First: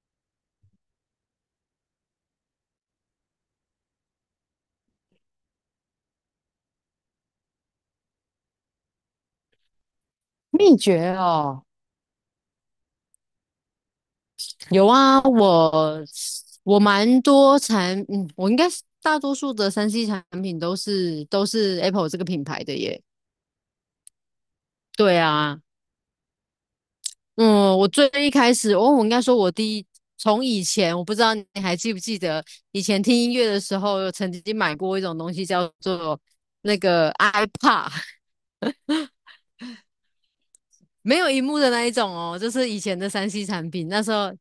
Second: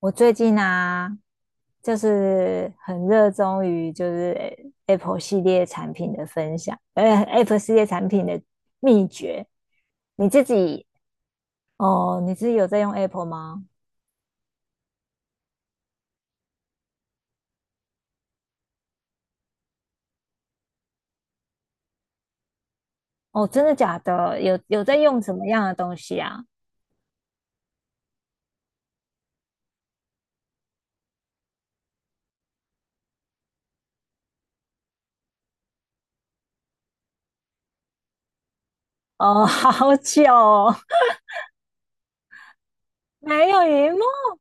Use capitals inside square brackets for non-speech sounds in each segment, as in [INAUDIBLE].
我最近啊，很热衷于Apple 系列产品的分享，Apple 系列产品的秘诀。你自秘己诀哦，哦，你自己有在用 Apple 吗？有啊，我蛮多产，嗯，我应该是大多数的三 C 产品都是 Apple 这个品牌的耶。哦，真的假的？有在对用什么啊，样的东西啊？嗯，我最一开始，哦，我应该说我第一，从以前我不知道你还记不记得，以前听音乐的时候，有曾经买过一种东西叫做那个 iPad 哦，[LAUGHS] 好久哦 没有荧幕的那一种哦，就是以前的 [LAUGHS] 三 C 没有产品，荧幕那时候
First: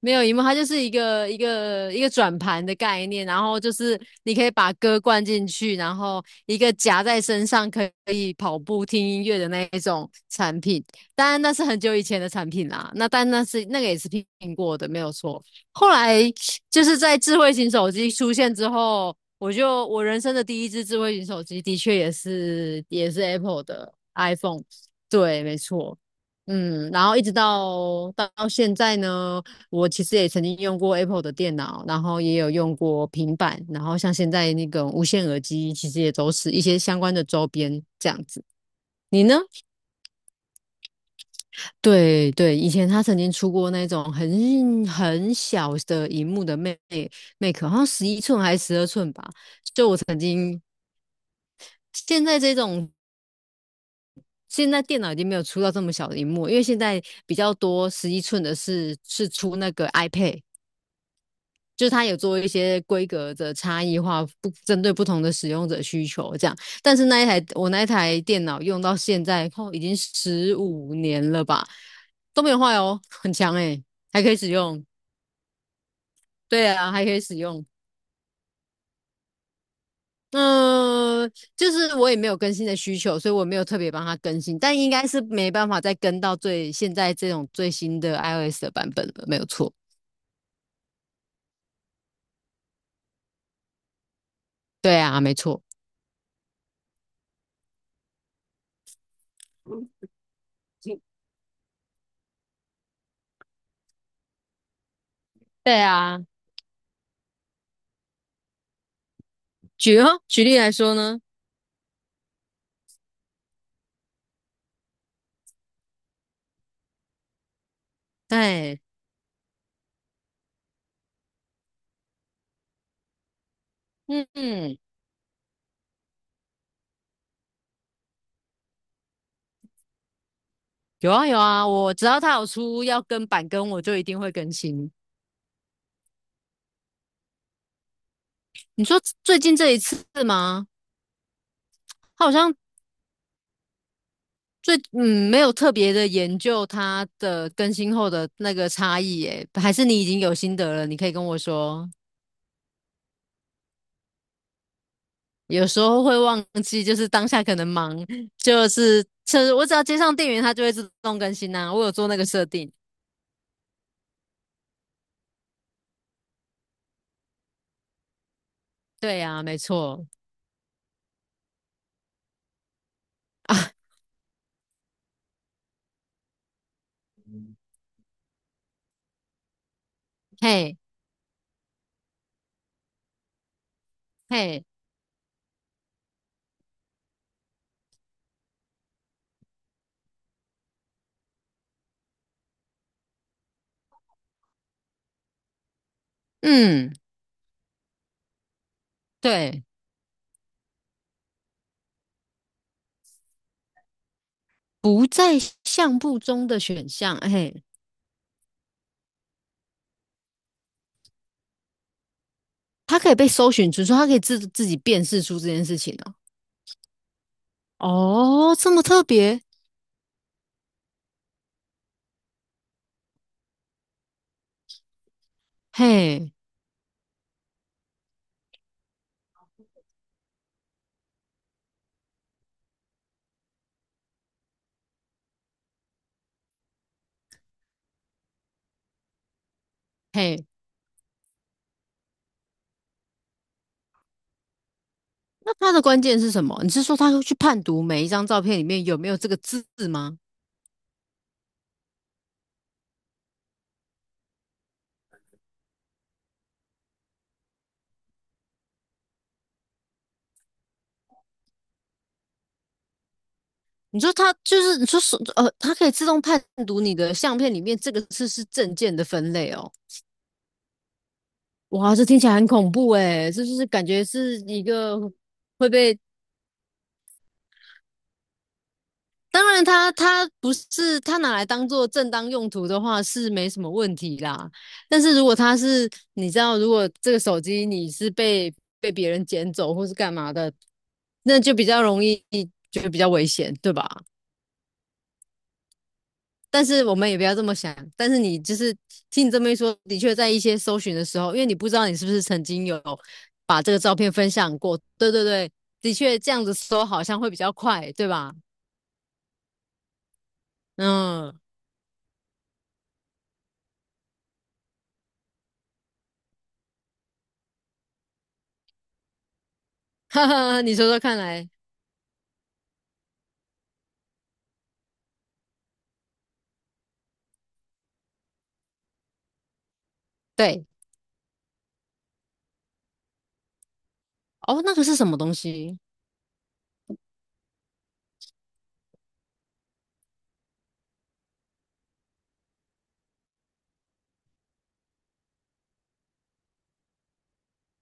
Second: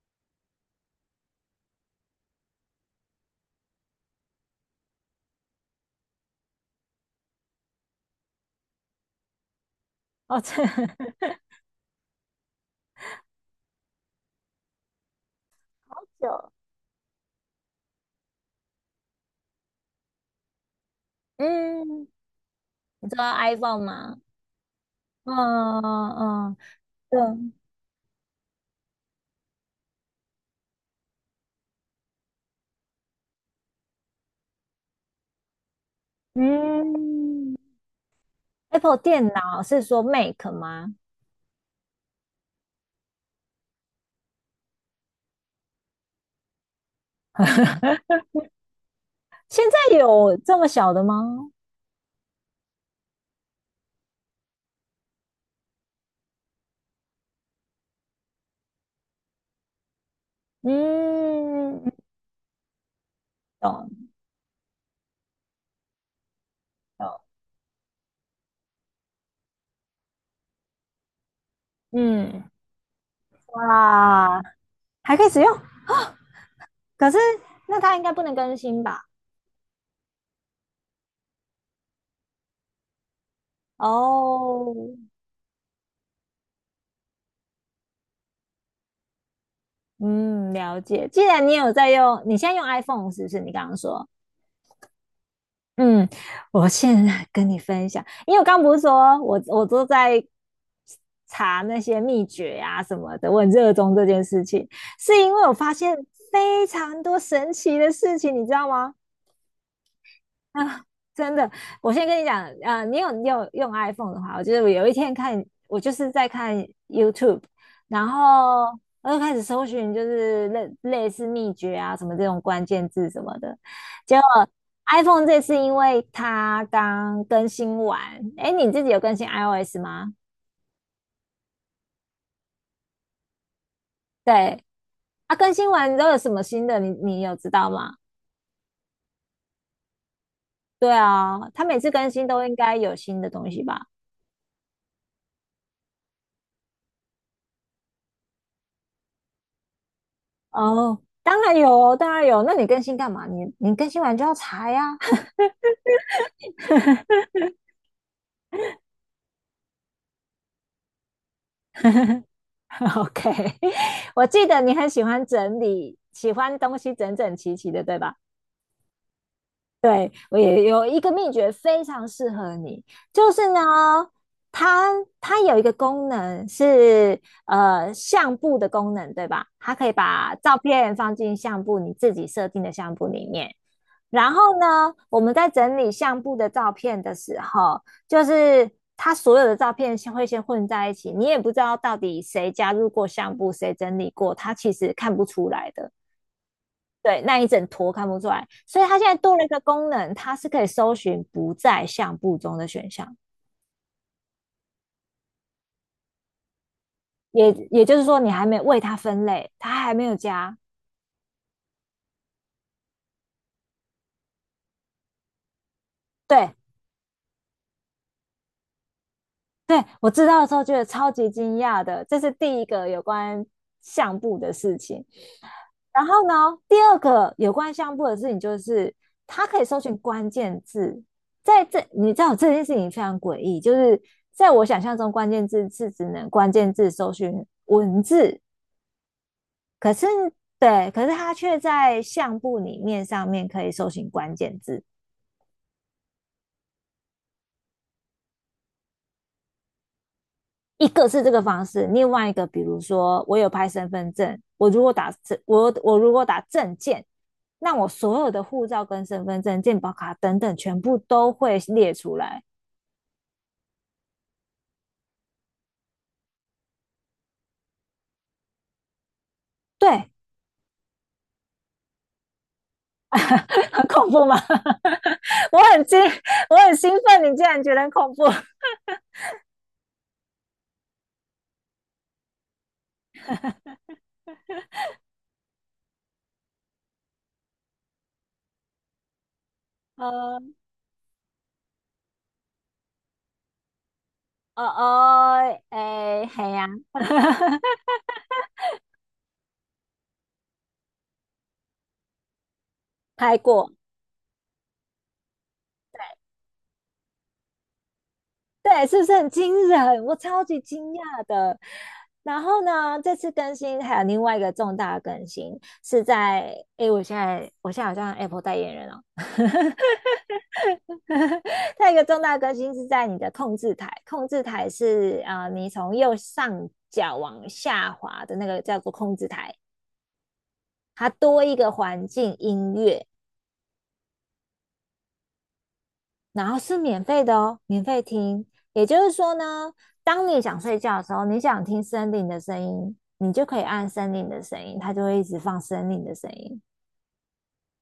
没有荧幕，它就是一个转盘的概念，然后就是你可以把歌灌进去，然后一个夹在身上可以跑步听音乐的那一种哦，产这 [LAUGHS] 品。好当然那是很久以前的产品啦，那但那是那个也是苹果的，没有错。后来久。就是在智慧型手机出现之后，我人生的第一只智慧型 [LAUGHS] 手机，的确嗯，也是你也知是 道 Apple iPhone 的 吗？iPhone，对，没嗯错，嗯，嗯，然后对，一直嗯。到现在呢，我其实也曾经用过 Apple 的电脑，然后也有用过平板，然后像现在那个无线耳机，其实也都是一些相关的周嗯 边这样子。Apple 你电呢？脑是说 Mac 吗？对对，以前他曾经出过那种很小的荧幕的 Mac，好像11寸还是12寸吧。现就在我曾有这经么小的吗？现在这种现在电脑已经没有出到这么小的荧幕，因为现在比较多十一寸的是出那个 iPad，就嗯，是它有做一些规格的差懂异化，不针对不同的使用者需求这样。但是懂，那一台电脑用到现在已经15年了吧，都嗯，没有坏哦，很强诶、欸还可以哇，使用。还可以使用，对啊，还可可是以使用。那它应该不能更新吧？嗯，就是我也没有更新的需求，所以我没有特别帮他更新，哦，但应该是没办法再跟到最现在这种最新的 iOS 的版本了，没有错。嗯，了解。既然你有在用，你现在用 iPhone 是不是？你刚刚说，对啊，没错。嗯，我现在跟你分享。因为我刚不是说我都在查那些秘诀啊什么的，我很热衷这件事情，是因为我发对现啊，非常多神奇的事情，你知道吗？举啊，例来 [LAUGHS] 说呢，真的，我先跟你讲，啊，你有用 iPhone 的话，我就得我有一天看，我就是在看 YouTube，然后对，我就开始搜寻，就是类似秘诀啊什么这种关键字什么的。结嗯果 嗯，iPhone 这次因为它刚更新完，哎，你自己有更新 iOS 吗？有啊有啊，我只要他有出要跟版跟，我就一定会更对，新。啊，更新完都有什么新的？你有知道吗？你说最近这一次吗？对啊，它每次更他新好都应像该有新的东西吧？没有特别的研究它的更新后的那个差异，诶，还是你已经有心得了，你哦，可以跟我当然有说。哦当然有。那你更新干嘛？你更新完就要查呀。有时候会忘记，就是当下可能忙，就是我只要接上电源，它就会自动更新呐、我有做那个设定。[LAUGHS] OK，[LAUGHS] 我记得你很喜欢整理，喜欢东西整整齐齐的，对吧？对呀、没错对，我也有一个秘诀非常适合你，就是啊，呢，它它有一个功能是相簿的功能，对吧？它可以把照嘿片放进相簿，你自己设定的相簿里面。然后嘿，呢，我们在整理相簿的照片的时候，就是它所有的照片会先混在一起，你也不知道到底谁加入过相簿，谁整理过，它其实看不出来的。嗯，对，那一整坨看不出来，所以它现在多了一个对，功能，它是可以搜寻不在相簿中的选项，不在相簿中的选项，也嘿，也就是说，你还没为它分类，它还没有加。它可以被搜寻出，说它可以自己辨识出这件事情哦。对，哦，这么特别，对我知道的时候觉得超级惊讶的，这是第一个有关相簿的事情。然后嘿呢，第二个有关相簿的事情就是它可以搜寻关键字，在这你知道这件事情非常诡异，就是在我想象中，关键字是只能关键字搜寻文字。可是嘿，对，可是他却在相簿里面上面可以搜寻关键字。那它的关键是什么？你是说它会去判读每一张照片里面有没有这个字吗？一个是这个方式，另外一个比如说我有拍身份证，我如果打证，我如果打证件，那我所有的护照跟身份证、健保卡等等，全部都会列出来。你说它就是你说手呃，它可以自动判读你的相片里面这个是证件的分类哦。对 哇，这听起来很恐怖诶，这就是 [LAUGHS]，感很觉恐怖吗 是一个 [LAUGHS]？我会很惊，被。我很兴奋，你竟然觉得很恐怖？当然它不是它拿来当做正当用途的话是没什么问题啦。但是如果它是你知道，如果这个手机你是被别人捡走或是干嘛呃，的，那就比较容易，就比较危险，对吧？哦哦，哎，嘿但呀 是我们也不要这么想。[LAUGHS]、但是你就是听你这么一说，的确在一些搜寻的时候，因为你不知道你是不是曾经有拍把过，这个照片分享过。对对对，的确这样子搜好像会比较快，对吧？对，是不是很惊人？我超级惊讶嗯，的。然后呢，这次更新还有另外一个重大的更新是在，诶，我现在好像 Apple 代言人哦。[LAUGHS] 哈 [LAUGHS] 哈，你说说看来，它有一个重大的更新是在你的控制台，控制台是啊、你从右上角往下滑的那个叫做控制台，对它多一个环境音乐，哦，那个是什么东西然后是免费的哦，免费听。也就是说呢，当你想睡觉的时候，你想听森林的声音，你就可以按森林的声音，它就会一直放森林的声音。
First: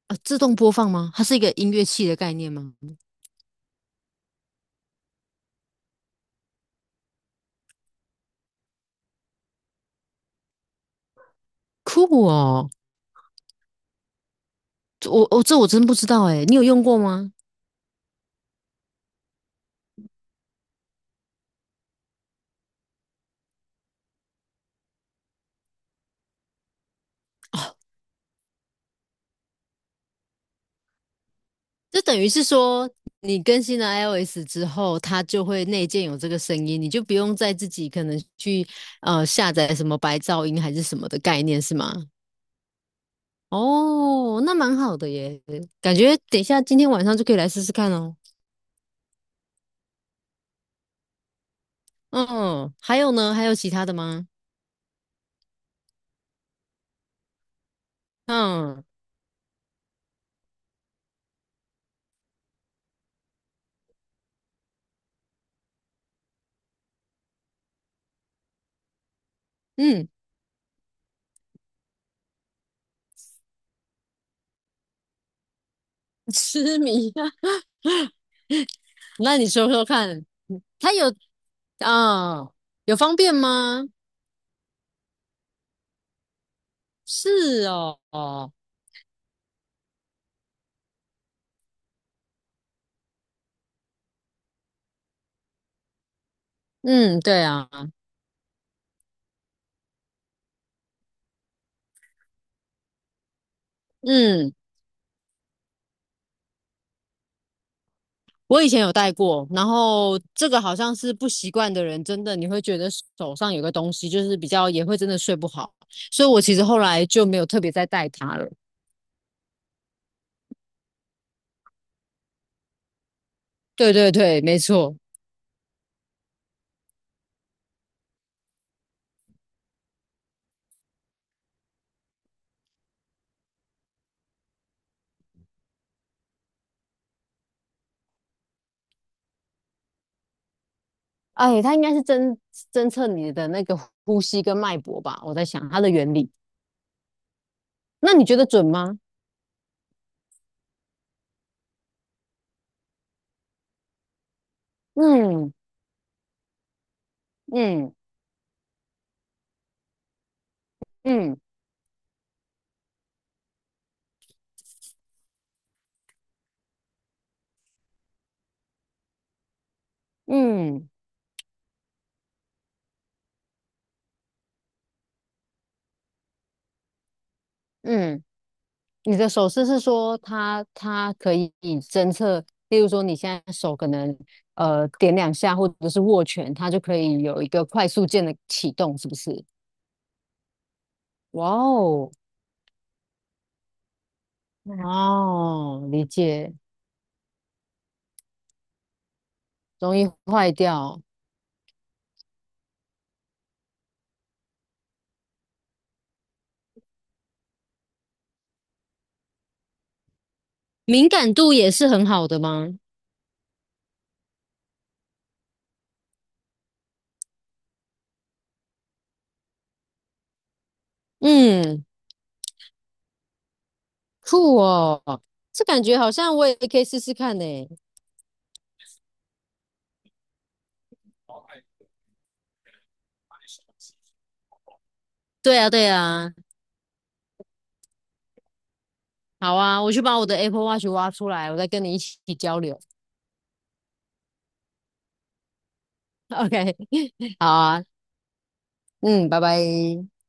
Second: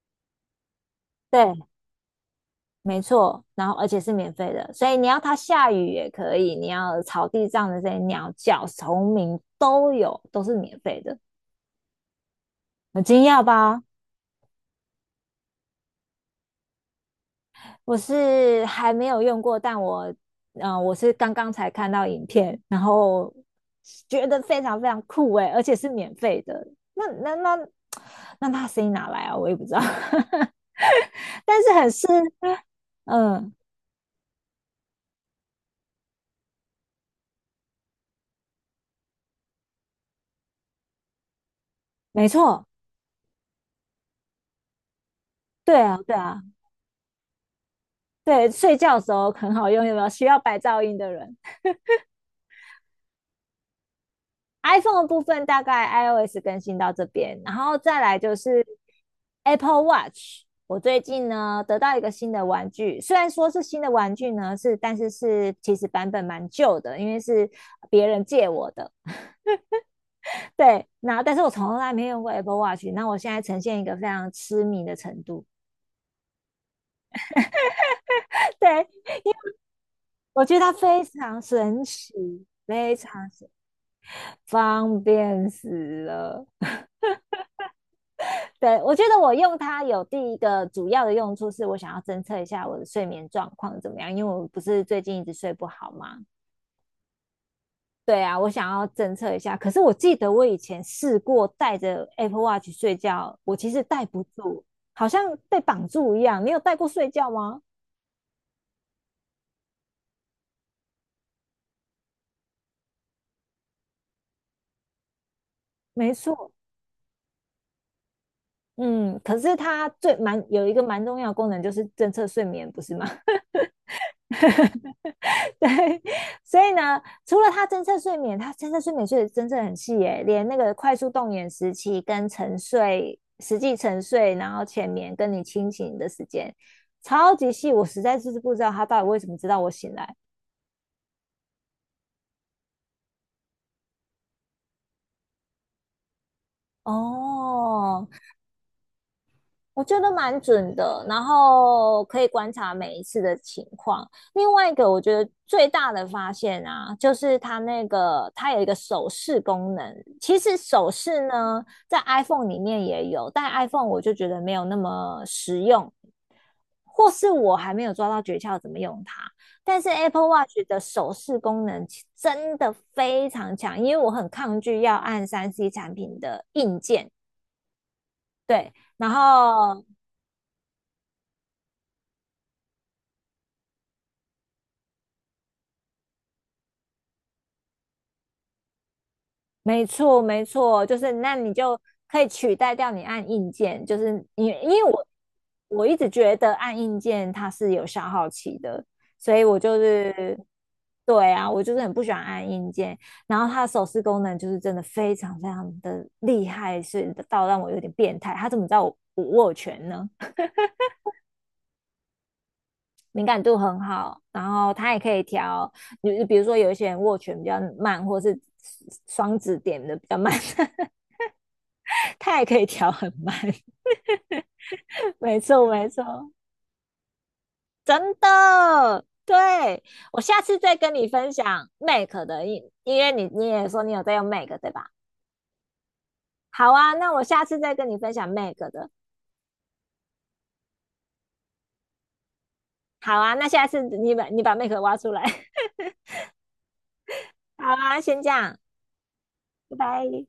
啊？自动播放吗？它是一个对，音乐器的概念吗？没错。然后而且是免费的，所以你要它下雨也可以，你要草地上的这些鸟叫、虫鸣都有，都是免费的。酷哦，很惊讶吧？这我真不知道哎，你有用过吗？我是还没有用过，但我，我是刚刚才看到影片，然后觉得非常非常酷诶，而且是免费的。那那 [TSK] 那那声音哪来啊？我也不知道，[LAUGHS] 但是很就适，等于是说，你嗯，更新了 iOS 之后，它就会内建有这个声音，你就不用再自己可能去下载什么白噪音还是什么的概念是吗？没错，哦，那蛮好的耶，对感啊，对觉等啊，一下今天晚上就可以来试试看哦。对，睡觉的时候很好用，有没有需要白噪音的人？嗯，还有呢？还有其他的吗？iPhone 的部分大概 iOS 更新到这边，然后再来就是 嗯 Apple Watch。我最近呢得到一个新的玩具，虽然说是新的玩具呢，但是其实版本蛮旧的，因为是别人借我的。嗯，对，那但是我从来没用过 Apple Watch，那我现在呈现一个非常痴迷的程度。[LAUGHS] 痴迷啊 [LAUGHS] 对，那你说说看，我觉得它它非有常神奇，啊、非有方常便神吗？方便死了。[LAUGHS] 是哦，哦，对，我觉得我用它有第一个主要的用处是我想要侦测一下我的睡眠状况怎么样，因为我不是最近一直睡不好嘛。嗯，对啊，对啊，我想要侦测一下。可是我记得我以前试过带着 Apple Watch 睡觉，我其实戴不嗯。住，好像被绑住一样。你有戴过睡觉吗？我以前有戴过，然后这个好像是不习惯的人，真的你会觉得手上有个东西，就是比较也会真的睡不好，没所以我错，其实后来就没有特别再戴它了。嗯。可是它最蛮有一个蛮重要的功能就是侦测睡眠，不是吗？对对对，没错。[LAUGHS] 对，所以呢，除了他侦测睡眠，他侦测睡眠睡得真正很细耶，连那个快速动眼时期跟沉睡、实际沉睡，然后浅眠跟你清醒的时间，超级细，我实在是不知道他到底为什么知道我醒来。哎，它应该是侦测你的那个呼吸跟脉搏吧，我在想它的原理。哦，那你觉得准吗？我觉得蛮准的，然后可以观察每一次的情况。另外一个，我觉得嗯最大的发现啊，就是它那嗯个它有一个手势功能。其实手势嗯呢，在 iPhone 里面也有，但 iPhone 我就觉得没有那么实用，或是我还没有抓到诀窍怎么用它。但是 Apple Watch 的嗯手势功能真的非常强，因为我很抗拒要按三C 产品的硬件。嗯。对，然你的手势是后说它可以侦测，例如说你现在手可能点两下或者是握拳，它就可以有一个快速键的启动，是不是？没错，没错，就是那哇你就哦，可以取代掉你按硬件，就是你，因为我哦，一理直觉得解，按硬件它是有消耗期的，所以我就容易是坏掉，对啊，我就是很不喜欢按硬件。然后它的手势功能就是真的非常非常的厉害，是到让我有点变态。它怎么知道我握拳呢？敏感度也是很好的吗？敏感度很好，然后它也可以调，比如说有一些人握拳比较慢，或是双指点的比较慢。[LAUGHS] 嗯，它也可以调很慢。酷哦，[LAUGHS] 没这错，感没觉好错，像我也可以试试看呢。真的。对，我下次再跟你分享 m a k 的，因为你也说你有在用 m a k 对吧？对啊，对啊，好啊，那我下次再跟你分享 m a k 的。好啊，我去把我的 Apple Watch 挖出来，我再跟你一起交流。好啊，那下次你把 m a k 挖出来。[LAUGHS] [LAUGHS] OK，好好啊，啊，先这样，嗯，拜拜。拜拜。